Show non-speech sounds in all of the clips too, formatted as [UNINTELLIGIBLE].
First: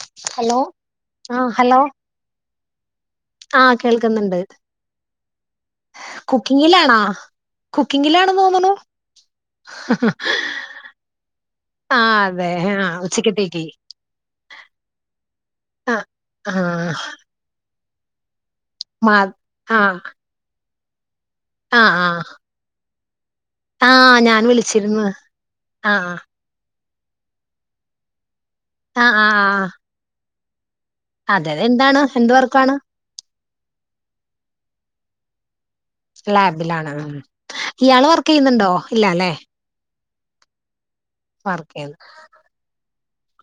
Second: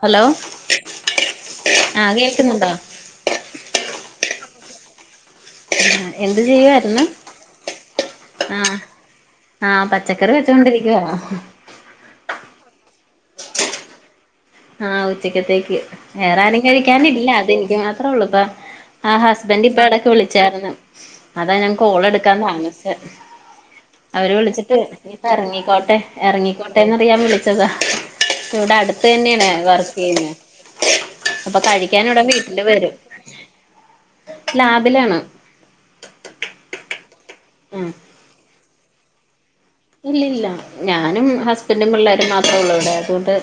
Hello ആ ആഹ് കേൾക്കുന്നുണ്ടോ ആഹ് കേൾക്കുന്നുണ്ട് ആഹ് എന്ത് കുക്കിങ്ങിലാണാ ചെയ്യുവായിരുന്നു കുക്കിങ്ങിലാണെന്ന് തോന്നുണു ആഹ പച്ചക്കറി വെച്ചൊണ്ടിരിക്കവാ ആ അതെ ആഹ ഉച്ചക്കത്തെക്കി ആഹ് ഉച്ചക്കത്തേക്ക് ആ വേറെ ആ ആരും കഴിക്കാനില്ല അതെനിക്ക് മാത്രേള്ളൂ ഇപ്പ ആ മാ ഹസ്ബൻഡ ആ ഇപ്പ എടക്ക് വിളിച്ചായിന്ന് അതാ ഞാൻ ആ കോൾ ആ എടുക്കാന് താമസിച്ചേ ആ അവര് ഞാൻ വിളിച്ചിട്ട് വിളിച്ചിരുന്നു ആ ഇനിപ്പൊ ഇറങ്ങിക്കോട്ടെ ആ ഇറങ്ങിക്കോട്ടെന്നറിയാൻ വിളിച്ചതാ ഇവിടെ ആ അടുത്ത് ആ തന്നെയാണ് ആ വർക്ക്‌ ചെയ്യുന്നേ അതെ അപ്പൊ അതെ. എന്താണ് കഴിക്കൻ ഇട എന്ത് വീട്ടില് വർക്കാണ് വരും ലാബിലാണോ ലാബിലാണ് ഉ ആഹ് ഇയാള് വർക്ക് ചെയ്യുന്നുണ്ടോ ഇല്ലല്ലെ ഇല്ല ഇല്ല ഞാനും ഹസ്ബൻറും ചെയ്യുന്നു പിള്ളേരും മാത്രേള്ളൂ ഇവിടെ അതുകൊണ്ട്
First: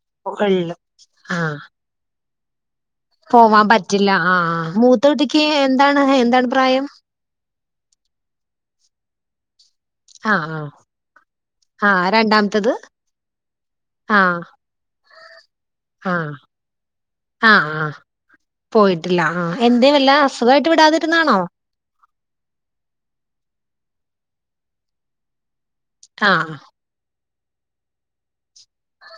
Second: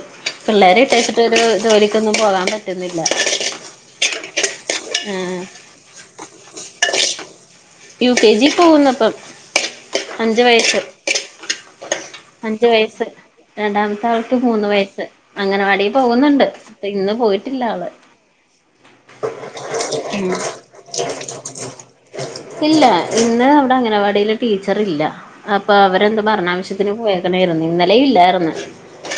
ഉള്ളു പിള്ളേര് ഇട്ട ആ വെച്ചിട്ടൊരു ജോലിക്കിക്കൊന്നും പോകാൻ പറ്റുന്നില്ല പോവാൻ പറ്റില്ല ആ മൂത്ത ആഹ് കുട്ടിക്ക് എന്താണ് എന്താണ് പ്രായം യു കെ ജി പോകുന്നപ്പം അഞ്ച് വയസ്സ് ആഹ രണ്ട അഞ്ചു വയസ്സ് രണ്ടാമത്താൾക്ക് മൂന്ന് വയസ്സ് അങ്ങനവാടി ആ പോകുന്നുണ്ട് ഇപ്പൊന്ന് ആ പോയിട്ടില്ല ആ ആള് പോയിട്ടില്ല ആ എന്തേ വല്ല അസുഖായിട്ട് വിടാതിരുന്നാണോ ഇല്ല ഇന്ന് അവടെ അംഗനവാടിൽ ടീച്ചർ ഇല്ല അപ്പൊ അവരെന്താ പറണ ആഹ് ആവശ്യ പോകണായ്ര്ന്ന് ഇന്നലെയും ഇല്ലായിര്ന്ന്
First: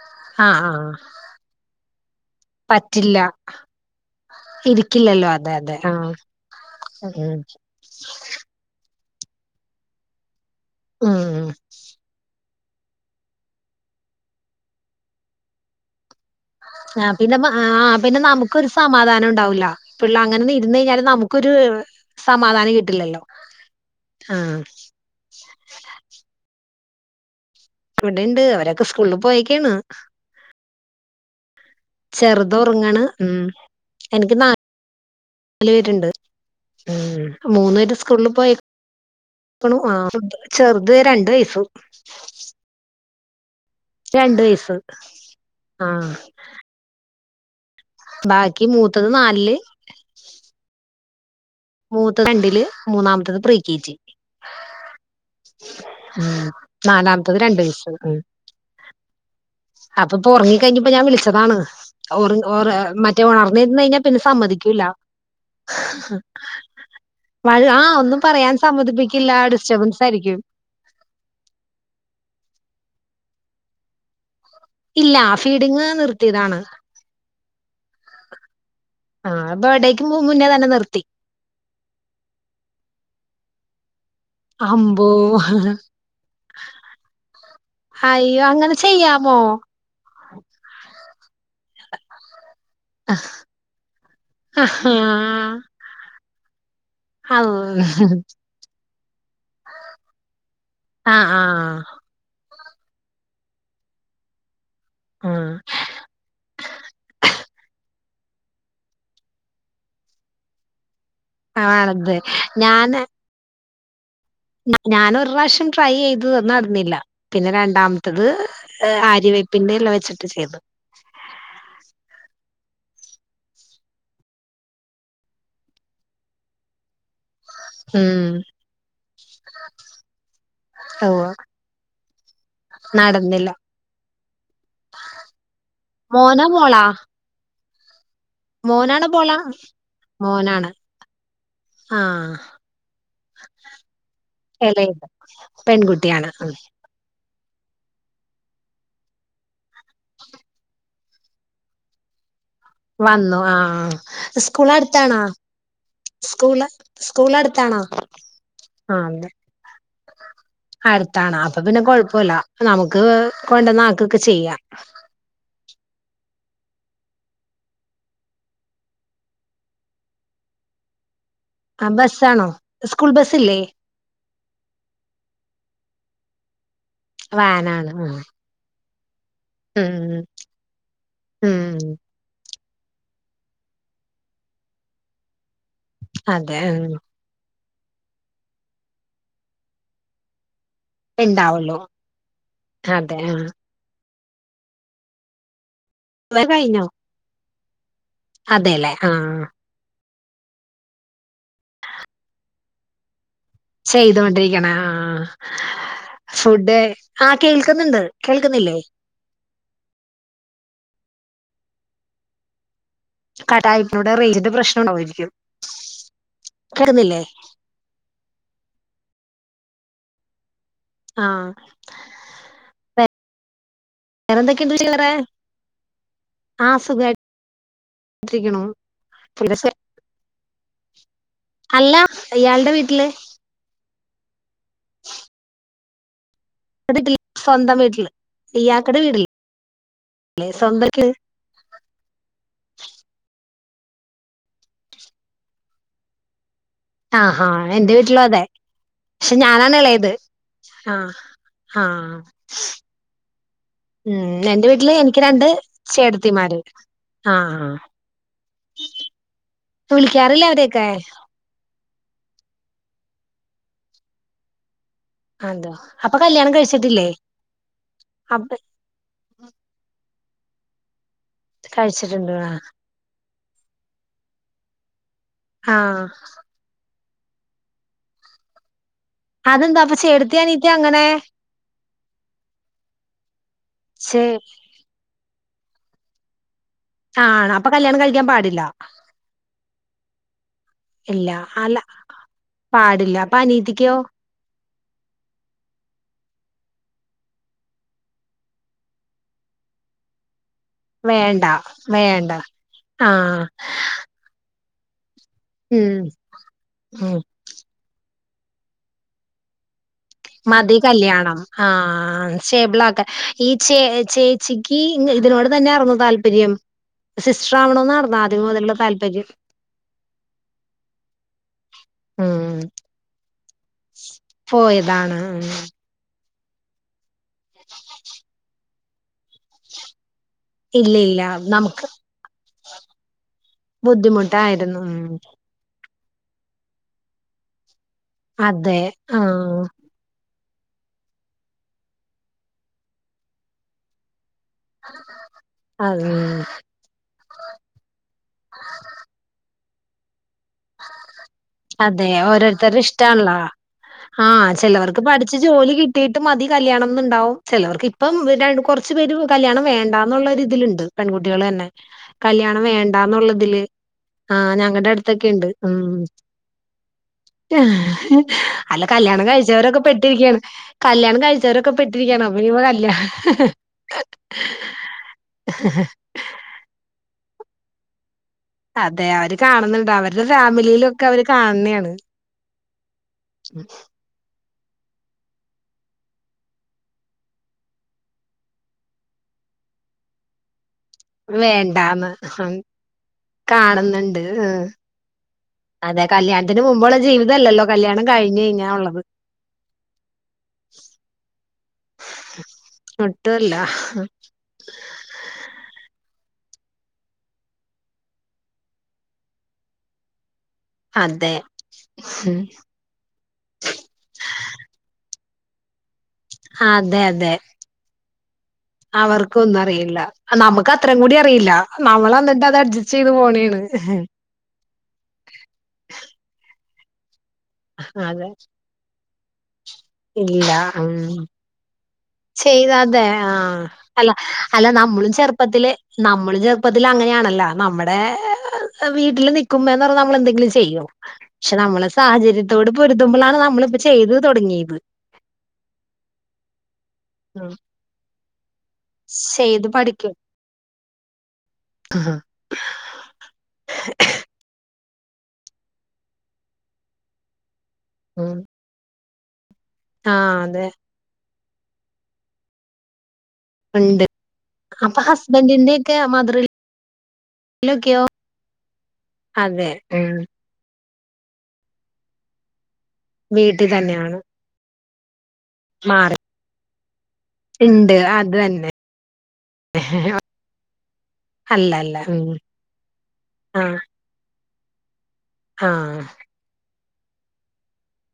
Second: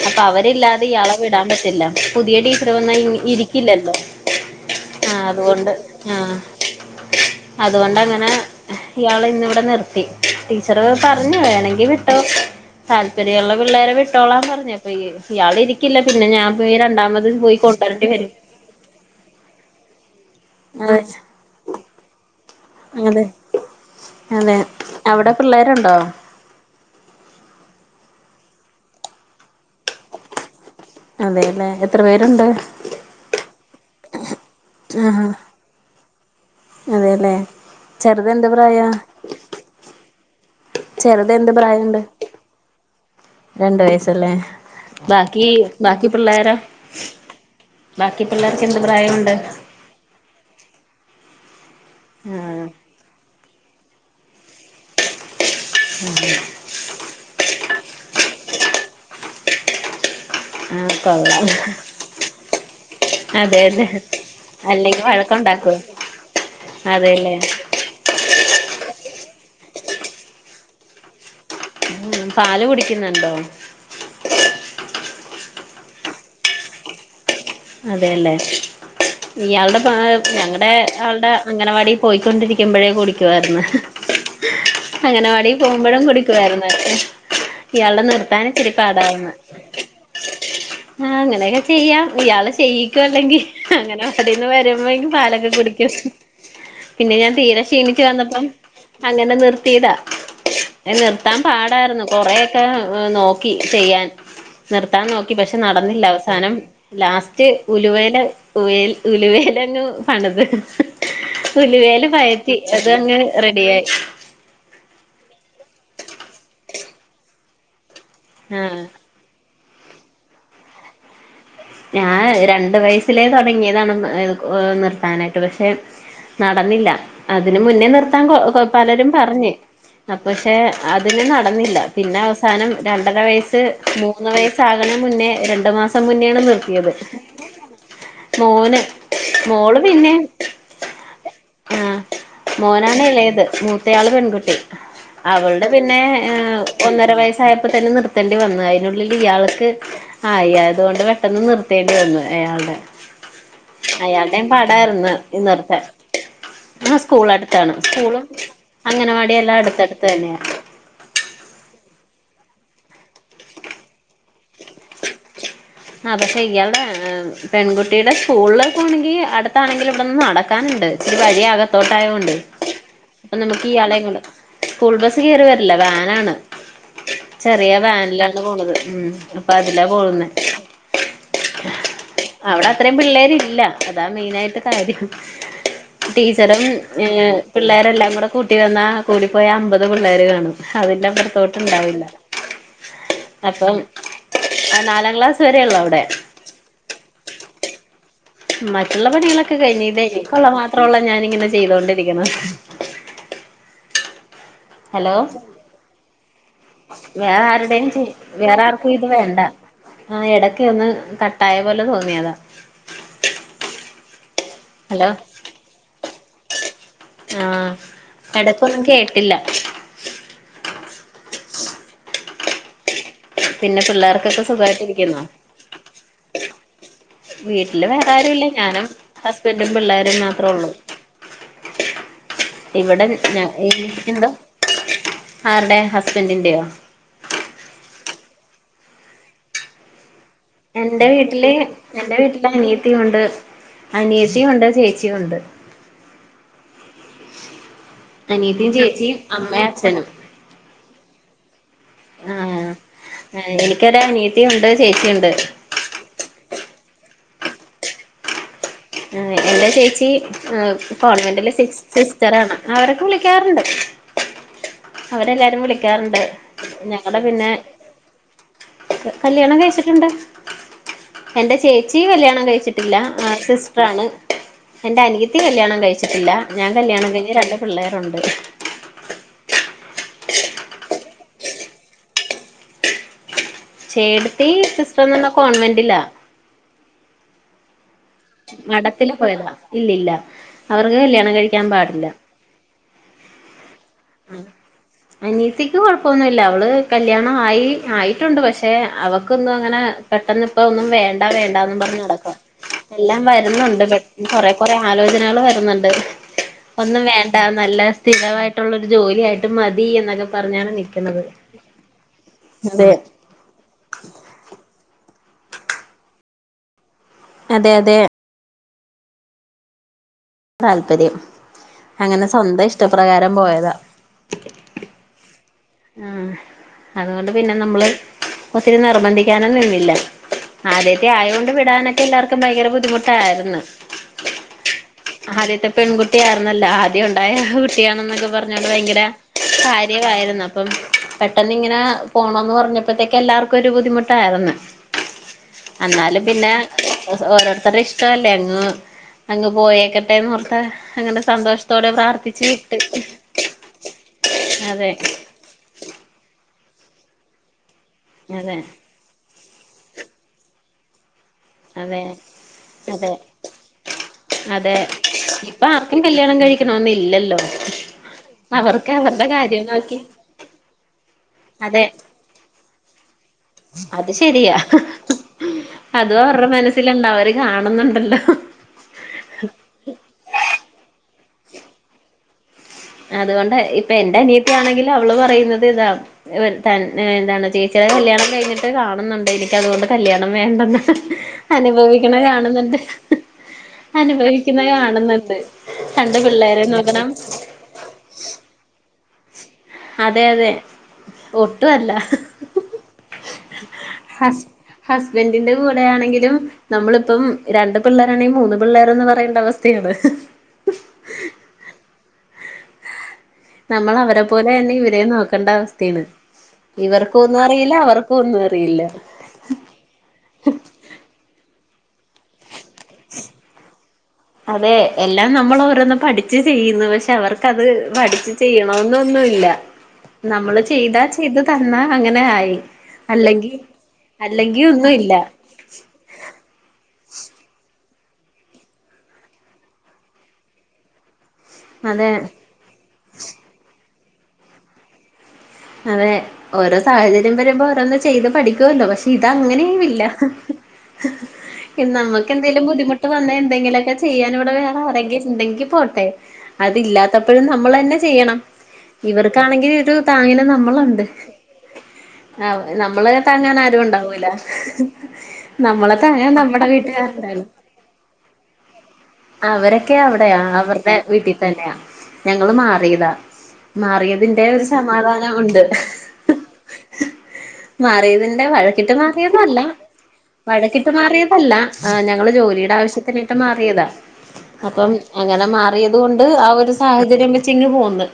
അപ്പൊ ആഹ് അവരില്ലാതെ ആഹ് ഇയാളെ വിടാൻ പറ്റില്ല പുതിയ ടീച്ചർ വന്നാ പറ്റില്ല ഇരിക്കില്ലല്ലോ ആഹ ഇരിക്കില്ലല്ലോ അതെ അതുകൊണ്ട് അതെ ആഹ് ആഹ ഉം [UNINTELLIGIBLE] അതുകൊണ്ട്ങ്ങനെ ഇയാളെ ഇന്നിവിടെ നിർത്തി ടീച്ചർ പറഞ്ഞു ഉം വേണങ്കിൽ താല്പര്യമള്ള പിള്ളേരെ വിട്ടോളാ പറഞ്ഞുപ്പൊ ഇയാൾ ഇരിക്കില്ല പിന്നെ ഞാൻ യി രണ്ടാമത് പോയി കൊട്ടരണ്ടി വരും ഒരു സമാധാനം ഉണ്ടാവില്ല പിള്ള അങ്ങനെ ഇരുന്ന് കഴിഞ്ഞാൽ നമുക്കൊരു സമാധാനം കിട്ട അതെ അതെ അവിടെ പിള്ളേരുണ്ടോ ഇവിടെുണ്ട് അവരൊക്കെ സ്കൂളിൽ പോയേക്കാണ് അതെലെ എ ചെറുത് ഉറങ്ങണം എനിക്ക് നാ ആഹാ നാല് പേരുണ്ട് അതെല്ലേ മൂന്നു പേര് സ്കൂളിൽ ചെറുത് എന്ത് പോയി പ്രായാ അ ആ ചെറുത് രണ്ട് വയസു രണ്ട വയസല്ലേ വയസ്സ് ബാക്കി ബാക്കി ആഹ് പിള്ളോര ബാക്കി പിള്ളേർക്ക് എന്ത് മൂത്തത് പ്രായമുണ്ട് നാലില് മൂത്ത രണ്ടില് ആഹ് മൂന്നാമത്തത് പ്രീ കെജി നാലാമത്തത് രണ്ട് വയസ് അപ്പൊപ്പൊ ഉറങ്ങി കഴിഞ്ഞപ്പോ ആഹ് ഞാൻ കൊള്ളാം വിളിച്ചതാണ് ഓർ ഓ മറ്റേ ഉണർന്നിരന്ന് കഴിഞ്ഞാൽ പിന്നെ സമ്മതിക്കൂില്ല ഉണ്ടാക്ക അതെല്ലേ അ ആഹ ഒന്നും പറയാൻ സമ്മതിപ്പിക്കില്ല ഡിസ്റ്റർബൻസ് ആയിരിക്കും ഉ പാല് കുടിക്കുന്നുണ്ടോ ഇല്ല ഫീഡിങ്ങ് നിർത്തിയതാണ് അതെല്ലേ ആ ഇയാളുടെ ബേർഡേക്ക് മുന്നേ തന്നെ പ്രാ'ഞങ്ങളടെ നിർത്തി ആയാളുടെ അംഗനവാടി പോയ്ക്കൊണ്ടിരിക്കുമ്പോഴേ കുടിക്കുവായിന്ന് അമ്പോ അങ്ങനെവാടി പോകുമ്പോഴും കുടിക്കുവായിരുന്നു ഇയാളെ അയ്യോ നിർത്താനച്ചരി അങ്ങനെ പാടായിരുന്ന് ചെയ്യാമോ ആ അങ്ങനെയൊക്കെ ചെയ്യാം ഇയാള ചെയ അല്ലെങ്കിൽ അങ്ങനെ അവിടെന്ന് ആഹാ വരുമ്പോങ്കും പാലൊക്കെ കുടിക്കും പിന്നെ ഞാൻ തീരെ ക്ഷീണിച്ചു വന്നപ്പം അങ്ങനെ നിർത്തിതാ [UNINTELLIGIBLE] ആ ആ നിർത്താൻ പാടായിരുന്നു. കൊറയൊക്കെ ഏഹ് നോക്കി ചെയ്യാൻ നിർത്താൻ നോക്കി പക്ഷെ ആ നടന്നില്ല അവസാനം ലാസ്റ്റ് ഉലുവേല ഉൽ ഉലുവേലങ്ങ് പണിത് ഉലുവയില് അതെ പയറ്റി അതങ്ങ് റെഡിയായി ഞാൻ ഒരു പ്രാശ്യം ട്രൈ ചെയ്തത് നടന്നില്ല പിന്നെ രണ്ടാമത്തത് ആഹ് ഏഹ് ആര്യവേ പ്പിന്റെ ഇല വെച്ചിട്ട് ചെയ്തു. ഞാൻ രണ്ട് വയസിലേ തൊടങ്ങിയതാണ് ഏഹ് നിർത്താനായിട്ട് പഷെ നടന്നില്ല അതിന് മുന്നേ നിർത്താൻ ഉം കൊ പലരും പറഞ്ഞ് അ പഷെ അതിന് ഉവ്വ് നടന്നില്ല പിന്നെ അവസാനം രണ്ടര നടന്നില്ല. വയസ്സ് മൂ ഒന്നാം വയസ്സ് ആവുണേന് മുന്നേ രണ്ടു മാസം മുന്നോണ് മോനാ നിർ മോളാ? മോന് മോനാണോ മോളാ? മോള് പിന്നേം മോനാണ്. ആഹ് ആഹ് മോനാണ് എളയത് മൂത്തയാള് പെൺകുട്ടി എളയത് അവളുടെ പിന്നെ പെൺകുട്ടിയാണ്. ഉം ഏഹ് ഒന്നര വയസ്സായപ്പോ തന്നെ നിർത്തേണ്ടി വന്നു അതിനുള്ളിലിയാൾക്ക് ആയി അതുകൊണ്ട് [UNINTELLIGIBLE] പെട്ടെന്ന് നിർത്തേണ്ടി വന്നു അയാൾടെ, വന്നു ആഹ് അയാൾടെയും സ്കൂള് പാടായിരുന്ന് അടുത്താണോ? നിർത്താൻ. സ്കൂള് ആ സ്കൂള് സ്കൂളടുത്താണ് അടുത്താണോ? സ്കൂളും ആഹ് ന്ന് അങ്ങനവാടിയെല്ലാം അടുത്തടുത്തന്നെയാണ്. അടുത്താണ് അപ്പൊ പിന്നെ കൊഴപ്പൊല്ല നമുക്ക് കൊണ്ടന്നാക്കൊക്കെ ചെയ്യാം. ആഹ് പക്ഷെ ഇയാളുടെ പെൺകുട്ടിയുടെ സ്കൂളിലേ പോണെങ്കി അടുത്താണെങ്കിലും ഇവിടെന്ന് നടക്കാനിണ്ട്. ഒരു വഴി ആഹ് അകത്തോട്ടായോണ്ടെ ബസ്സാണോ? സ്കൂൾ അപ്പൊ ബസ്സില്ലേ? നമുക്ക് ഇയാളെ കൊണ്ട് സ്കൂൾ ബസ് കയറി വരില്ല വാനാണ് ചെറിയ വാനാണ്. ഉം വാനിലാണ് പോണത് ഉം അപ്പൊ അതിലാ ഉം പോവുന്നെ. ഉം അവടെ അത്രേം പിള്ളേരില്ല അതാ മെയിനായിട്ട് കാര്യം. അതെ ടീച്ചറും ഉം ഏഹ് പിള്ളേരെല്ലാം കൂടെ കൂട്ടി വന്നാ കൂടിപ്പോയാ അമ്പത് പിള്ളേര് കാണും. അതിന്റെ അപ്പറത്തോട്ട് ഇണ്ടാവുള്ളൂ. ഇണ്ടാവില്ല അതെ ആഹ്. അപ്പം ആഹ് നാലാം ക്ലാസ് വരേള്ളൂ അവടെ [UNINTELLIGIBLE] കഴിഞ്ഞോ? അതെല്ലേ മറ്റുള്ള ആഹ്. പണികളൊക്കെ കഴിഞ്ഞ്, ഇത് എനിക്കുള്ള മാത്രൊള്ള ഞാനിങ്ങനെ ചെയ്തൊണ്ടിരിക്കണത്. ചെയ്തൊണ്ടിരിക്കണാ ഹലോ ആഹ് വേറെ ആരുടെയും കേൾക്കുന്നുണ്ട്. ചെയ് വേറെ കേൾക്കുന്നില്ലേ? ആർക്കും വേണ്ട ആഹ് എടയ്ക്ക് ഒന്ന് കട്ടായ പോലെ തോന്നിയതാ. കടായപ്പൂവടെ റേഞ്ചിന്റെ പ്രശ്നം ഹലോ ഇണ്ടാവേരിക്കും കേക്കുന്നില്ലേ? ആഹ് എടക്കൊന്നും കേട്ടില്ല. ആഹ് പിന്നെ പിള്ളേർക്കൊക്കെ വേറെന്തൊക്കെയുണ്ട് വിശേഷം വേറെ? സുഖായിട്ടിരിക്കണോ? ആഹ് സുഖായി വീട്ടില് വേറെ ആരുല്ല, ഞാനും ഹസ്ബൻറും പിള്ളേരും മാത്രള്ളൂ. അല്ല ഇയാളുടെ വീട്ടില് ഇവടെ ഞാ ഏഹ് എന്തോ? ആർടെ ഹസ്ബൻറിന്റെയോ? [UNINTELLIGIBLE] സ്വന്തം വീട്ടില് ഇയാക്കടെ വീടി [UNINTELLIGIBLE] എന്റെ വീട്ടില് എന്റെ വീട്ടില് അനിയത്തിയുണ്ട്, അനിയത്തിയുണ്ട് ചേച്ചിയുണ്ട്. ആഹാ എന്റെ വീട്ടിലും അതെ അനിയത്തിയും ചേച്ചിയും പക്ഷെ അമ്മയും ഞാനാണ് അച്ഛനും എളേത് ആഹ് ആഹ് എനിക്കൊരു ഉം എന്റെ അനിയത്തിയുണ്ട് വീട്ടില് എനിക്ക് ചേച്ചിയുണ്ട് രണ്ട് ചേട്ടത്തിമാര് ആഹ് ആഹ് ഏഹ് എന്റെ ചേച്ചി വിളിക്കാറില്ലേ അവരെയൊക്കെ ഏഹ് കോൺവെന്റിലെ സിസ് സിസ്റ്ററാണ്, അവരൊക്കെ വിളിക്കാറ്ണ്ട്. അവരെല്ലാരും അതോ അപ്പൊ വിളിക്കാറ്ണ്ട് കല്യാണം കഴിച്ചിട്ടില്ലേ ഞങ്ങടെ പിന്നെ അപ്പ കല്യാണം കഴിച്ചിട്ട്ണ്ട് എന്റെ ചേച്ചി കഴിച്ചിട്ടുണ്ട് കല്യാണം ആഹ് കഴിച്ചിട്ടില്ല ആ സിസ് സ്റ്ററാണ് എൻ്റെ അനിയത്തി കല്യാണം ആഹ് കഴിച്ചിട്ടില്ല, ഞാൻ കല്ല്യാണം കഴിഞ്ഞ് രണ്ട് പിള്ളേരൊണ്ട്. അതെന്താ അപ്പ ചെട്ത്തിയനിയത്തി അങ്ങനെ? ചേ ചേടത്തി സിസ്റ്റർന്ന് പറഞ്ഞാ കോൺവെന്റിലാ ആഹ് അപ്പൊ കല്യാണം കഴിക്കാൻ പാടില്ല. ത്തിൽ പോയതാ ഇല്ലല്ല ഇല്ല അല്ല പാടില്ല അപ്പൊ അനിയത്തിക്കോ? ഉം അനീയതിക്ക് കൊഴപ്പൊന്നുല്ല അവള് കല്യാണം ആയി ആയിട്ടുണ്ട് പക്ഷെ അവക്കൊന്നും അങ്ങനെ പെട്ടെന്ന് ഇപ്പ ഒന്നും വേണ്ട വേണ്ടാന്ന് പറഞ്ഞഞ് നടക്കാ എല്ലാം ആഹ് വരുന്നുണ്ട് പെ കൊറെ കൊറെ ആലോചനകൾ വരുന്നുണ്ട് ഉം ഒന്നും ഉം വേണ്ട നല്ല സ്ഥിരമായിട്ട് ട്ടൊരു ജോലിയായിട്ട് മതി എന്നൊക്കെ മതി നിക്ക്ണത് കല്യാണം ആഹ അതെ സറ്റേബിളാകാൻ ഈ ചേ ചേച്ചിക്ക് ഇതിനോട് തന്നെ യാർന്നോ താല്പര്യം സിസ്റ്റർ അതെ അതെ ആവണന്നാർന്നോ ആദ്യം മുതലുള്ള താല്പര്യ?. താല്പര്യം അങ്ങനെ ഉം സ്വന്തം ഇഷ്ടപ്രകാരം പോയതാ പോയതാണ് ആഹ് ആഹ് അതുകൊണ്ട് പിന്നെ നമ്മള് ഒത്തിരി നിർബന്ധിക്കാനോന്നും നിന്നില്ല. ഇല്ല ആദ്യായിട്ട് ഇല്ല ആയൊണ്ട് നമുക്ക് വിടാനൊക്കെ എല്ലാവർക്കും ഭയങ്കര ബുദ്ധിമുട്ടാരുന്നു ബുദ്ധിമുട്ടായിരുന്നു ഉം ആദ്യത്തെ പെൺകുട്ടി ആയിരുന്നല്ലോ ആദ്യം ഉണ്ടായ കുട്ടിയാണെന്നൊക്കെ പറഞ്ഞോ അതെ ഭയങ്കര ആഹ് കാര്യ തായിരുന്നു. അപ്പം പെട്ടെന്ന് ഇങ്ങനെ പോണന്ന് പറഞ്ഞപ്പത്തേക്ക് എല്ലാർക്കൊരു ബുദ്ധിമുട്ടാര്ന്ന് അത് എന്നാലും പിന്നെ ഓരോരുത്തരുടെ ഇഷ്ടല്ലേ അങ്ങ് അങ്ങ് പോയേക്കട്ടെന്ന് ഓർത് അങ്ങനെ സന്തോഷത്തോടെ അതെ പ്രാർത്ഥിച്ച് വിട്ട് ഓരോരുത്തരുടെ ഇഷ്ടാണല്ലോ അതെ ച്ച് ജോലി കിട്ടിട്ട് മതി കല്യാണംന്നുണ്ടാവും ചിലവർക്ക് ഇപ്പം അതെ രൻ കുറച്ച് ച്ചുപേരും കല്യാണം വേണ്ടന്നുള്ള ഒരു ഇതിലുണ്ട് പെൺകുട്ടികൾ തന്നെ അതെ കല്യാണം അതെ വേണ്ടാന്നുള്ളതില് ആഹ് അതെ ഞങ്ങടെ അടുത്തൊക്കെ ഉണ്ട് ഇപ്പൊ ആർക്കും ഉം കല്യാണം കഴിക്കണോന്നില്ലല്ലോ അല്ല അവർക്ക് കല്യാണം അവരുടെ കാര്യം കഴിച്ചവരൊക്കെ നോക്കി പെട്ടി രിക്കയാണ് കല്യാണം കഴിച്ചവരൊക്കെ അതെ പെട്ടിരിക്കാണ് അപ്പോ ഇനി ഇപ്പോ കല്യാ ഹ് ഹ് അത് ശരിയാ അതും അവരുടെ മനസ്സിലുണ്ടാവും അവര് കാണുന്നുണ്ടല്ലോ അതെ അവര് കാണുന്നുണ്ട് അവരുടെ ഫാമിലിയിലൊക്കെ അവര് കാണുന്നയാണ് അതുകൊണ്ട ഇപ്പൊ എന്റെ അനിയത്തി ആണെങ്കിലും അവള് പറയുന്നത് ഇതാ എന്താണ് ചേച്ചിയുടെ കല്യാണം കഴിഞ്ഞിട്ട് കാണുന്നുണ്ട് എനിക്കു അതുകൊണ്ട് കല്യാണം വേണ്ടെന്ന് ഹ് വേണ്ടാന്ന് അനുഭവിക്കണ ഉം കാണുന്നുണ്ട് ഹ് കാണുന്നുണ്ട് അനുഭവിക്കുന്ന ഉം കാണുന്നുണ്ട് അതെ രണ്ട് കല്യാണത്തിന് പിള്ളേരേം മുമ്പുള്ള നോക്കണം ജീവിതല്ലല്ലോ കല്യാണം കഴിഞ്ഞയ്ഞ്ഞ ഉള്ളത് അതെ അതെ ഒട്ടുവല്ല ഹ് ഹ് ഹ് ഒട്ടുവല്ല ഹ് ഹസ്ബന്റിന്റെ കൂടെ ആണെങ്കിലും നമ്മളിപ്പം രണ്ട് പിള്ളേരാണെങ്കി മൂന്ന് പിള്ളേർന്ന് പറയേണ്ട അവസ്ഥയാണ് ഇഹ് അതെ മുഹ് നമ്മൾ അവരെ പോലെ തന്നെ ഇവരേം നോക്കേണ്ട അവസ്ഥയാണ് അതെ അതെ ഇവർക്കൊന്നും അറിയില്ല അവർക്കോന്നും അറിയില്ല ക്കൊന്നും അറിയില്ല നമുക്ക് അത്രയും കൂടി അറിയില്ല നമ്മൾ എന്നിട്ട് അത് അഡ്ജസ്റ്റ് ചെയ്ത് പോണെയാണ് ഇഹ് അതെ എല്ലാം നമ്മൾ ഓരോന്ന് പഠിച്ച് ചെയ്യുന്നു പക്ഷെ അവർക്കത് അതെ പഠിച്ച് ചെയ്യ അന്നൊന്നുവില്ല ഇല്ല നമ്മള് ഉം ചെയ്താ ചെയ്ത് തന്നാ അങ്ങനെ ആയി ചെയ്ത അതെ അല്ലെങ്കി ആഹ് അല്ലെങ്കി ഒന്നു ഇല്ല നമ്മൾ ചെറുപ്പത്തിൽ അങ്ങനെയാണല്ലോ നമ്മടെ വീട്ടിൽ നിക്കും എന്ന് പറഞ്ഞാ നമ്മൾ എന്തങ്കിലും ചെയ്യും പക്ഷെ നമ്മളെ അതെ സാഹചര്യത്തോട് പൊരുതുമ്പോഴാണ് നമ്മളിപ്പോ ചെയ്ത് തുടങ്ങിയത് അതെ ഓരോ സാഹചര്യം ഉം. വരുമ്പോൾ ഓരോന്നും ചെയ്ത് പഠിക്കുവല്ലോ പക്ഷെ ഇത് ചെയ്ത് അങ്ങനെയും ഇല്ല. പഠിക്കും ഇനി ആഹ് നമ്മുക്ക് എ ന്തേലും ബുദ്ധിമുട്ട് വന്ന എന്തെങ്കിലൊക്കെ ചെയ്യാൻ ഇവിടെ വേറെ ആരെങ്കിലു ഉണ്ടെങ്കിൽ പോട്ടെ അതിലാത്തപ്പോഴും നമ്മൾ തന്നെ ചെയ്യണം ഇവർക്കാണെങ്കിൽ ഇത് താങ്ങിന അതെ ണ്ട് ഏഹ് നമ്മളെ താങ്ങൻ ആരു ഉണ്ട് ഉണ്ടാവൂല അപ്പൊ ഹസ്ബൻഡിന്റെ നമ്മളെ ഒക്കെ താങ്ങൻ മദർ ഇൻ നമ്മടെ വീട്ടുകാരുണ്ടുകും. ലൊക്കെയോ അതെ അവരൊക്കെ ഉം അവിടെയാ അവർ ടെ വീട്ടിൽ തന്നെയാ ഞങ്ങള് മാറിയതാ വീട്ടിൽ തന്നെയാണ് മാറിയതിന്റെ ഒരു സമാധാനം ഉണ്ട്. മാറി ഇണ്ട് അത് മാറിയതിന്റെ തന്നെ വഴക്കിട്ട് മാറിയൊന്നുവല്ല വഴക്കിട്ട് മാറിയതല്ല അല്ല അല്ല ആഹ് ഉം ഞങ്ങള് ജോലിയുടെ ആവശ്യത്തിന്ട്ട് ആഹ് മാറിയതാ അപ്പം അങ്ങനെ മാറിയത് ആഹ് കൊണ്ട് ആ ഒരു സാഹചര്യം വെച്ചിങ്ങ് പോന്ന്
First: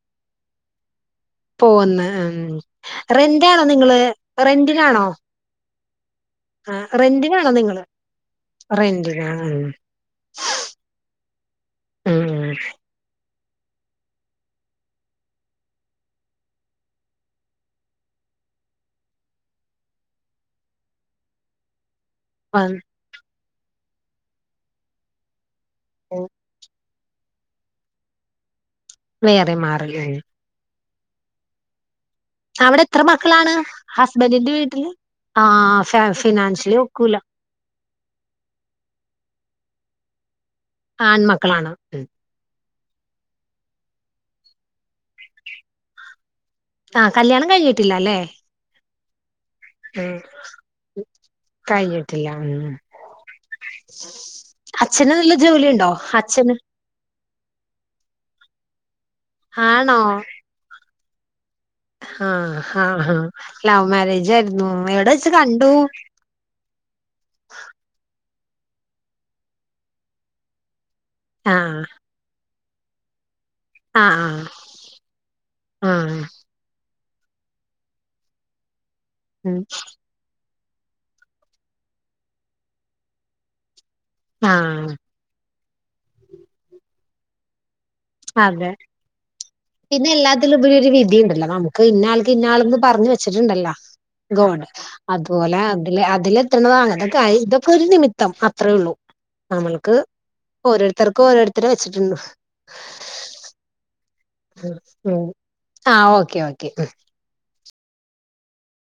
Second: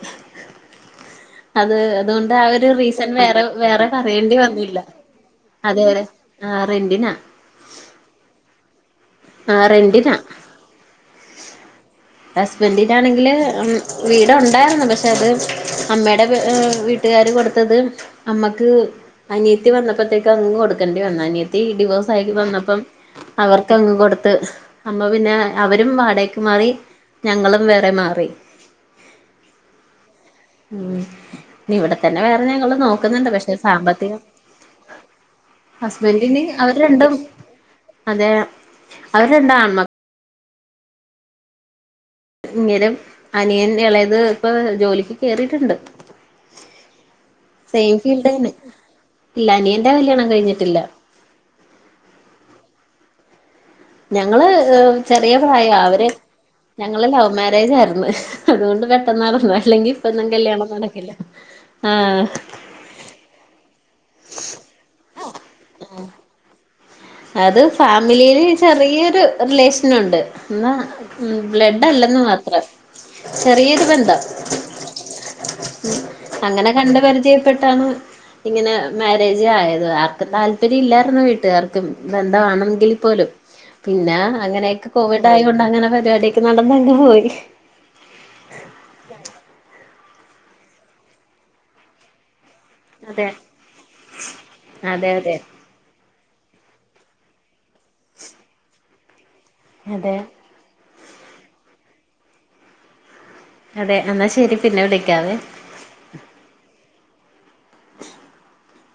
അത് പോന്ന് അതുകൊണ്ട് ഉം ആ ഒരു റീസൺ വേറെ റെന്റാണോ വേറെ നിങ്ങള് പറയേണ്ടി വന്നില്ല റെന്റിനാണോ അതെ ആ ആഹ് റെന്റിനാ റെന്റിനാണോ നിങ്ങള് റെന്റ് ആഹ് റെന്റിന ഉം ഉം ഹസ്ബന്റീനാണെങ്കിൽ വീട് ഉണ്ടായിരുന്നു പക്ഷെ അത് അമ്മേട വീ ട്ടുക്കാര് കൊടുത്തത് അമ്മക്ക് അനിയത്തി വന്നപ്പോത്തേക്ക് അങ്ങ് കൊടുക്കേണ്ടി വന്ന് അനിയത്തി ഡിവോഴ്സ് ആയി വന്നപ്പം വന്ന് അവർക്കങ് കൊടുത്ത് അമ്മ പിന്നെ അവരും വാടേക്ക്‌ മാറി ഞങ്ങളും വേറെ മാറി വേറെ മാറൽ ഉം ഇവിടെ തന്നെ വേറെ ഞങ്ങൾ അവിടെ എത്ര നോക്കുന്നുണ്ട് മക്കളാണ് പക്ഷെ സാമ്പത്തികം ഹസ്ബൻഡിന്റെ വീട്ടില് ആഹ് ഫ ഹസ്ബന്റന് അവര് ഫിനാൻഷ്യലി രണ്ടും ഒക്കൂല അതെ അവര് രണ്ടും ആണ്മക്കൾ ആൺമക്കളാണ് മ് ഇങ്ങേരം അനിയൻ ഇളയത് ഇപ്പൊ ജോലിക്ക് കേറിയിട്ടുണ്ട്. ആഹ് കല്യാണം കഴിഞ്ഞിട്ടില്ല സെയിം അല്ലേ ഫീൽഡ്ന്നെ ഇല്ല അനിയന്റെ കല്യാണം കഴിഞ്ഞിട്ടില്ല കയിഞ്ഞിട്ടില്ല മ് ഞങ്ങള് ചെറിയ പ്രായാ ജോലിയുണ്ടോ അവര് അച്ഛന് ഞങ്ങളൾ ലവ് മാരേജ് ആയിരുന്നു അതുകൊണ്ട് പെട്ടെന്ന് നടന്നു അല്ലെങ്കി ആണോ ഇപ്പൊന്നും കല്ല്യാണം നടക്കില്ല [INAUDIBLE] ആഹ് ആഹ് ഹാ ലവ് മാരേജായിരുന്നു എവിടെ വെച്ച് കണ്ടു അത് ഫാമിലിയില് ചെറിയൊരു റിലേഷൻ ഉണ്ട് എന്നാ ആഹ് ബ്ലഡ് അല്ലെന്ന് മാത്രം ചെറിയൊരു ബന്ധം ആഹ് ആഹ് ആഹ് അങ്ങനെ കണ്ട് പരിചയപ്പെട്ടാണ് ഇങ്ങനെ മാരെജ് ഉം ആയത് ആർക്കും താല്പര്യം ഇല്ലായിരുന്നു വീട്ടുകാർക്കും ബന്ധവാണമെങ്കിൽ പോലും. പിന്നെ ആഹ് അങ്ങനെയൊക്കെ കോവിഡ് ആയൊണ്ട് അങ്ങനെ പരിപാടിഒക്കെ നടന്നങ്ങനെ പോയി അതെ പിന്നെ എല്ലാത്തിലുംപരി ഒരു വിധിയിണ്ടല്ലോ നമുക്ക് ഇന്നാൾക്ക് ഇന്ന ആൾ പറഞ്ഞ് അതെ വെച്ചിട്ടുണ്ടല്ലോ ഗോഡ് അതെ അതെ അതുപോലെ അതിൽ എത്രണ് അത് ഇതൊക്കെ ഒരു നിമിത്തം അത്രയേ ഒള്ളൂ നമ്മൾക്ക് അതെ ഓരോരുത്തർക്കും ഓരുത്തരെ വെച്ചിട്ടുണ്ട്. അതെ എന്നാൽ ശരി പിന്നെ വിളിക്കാവേ ആ ഓക്കേ ഓക്കെ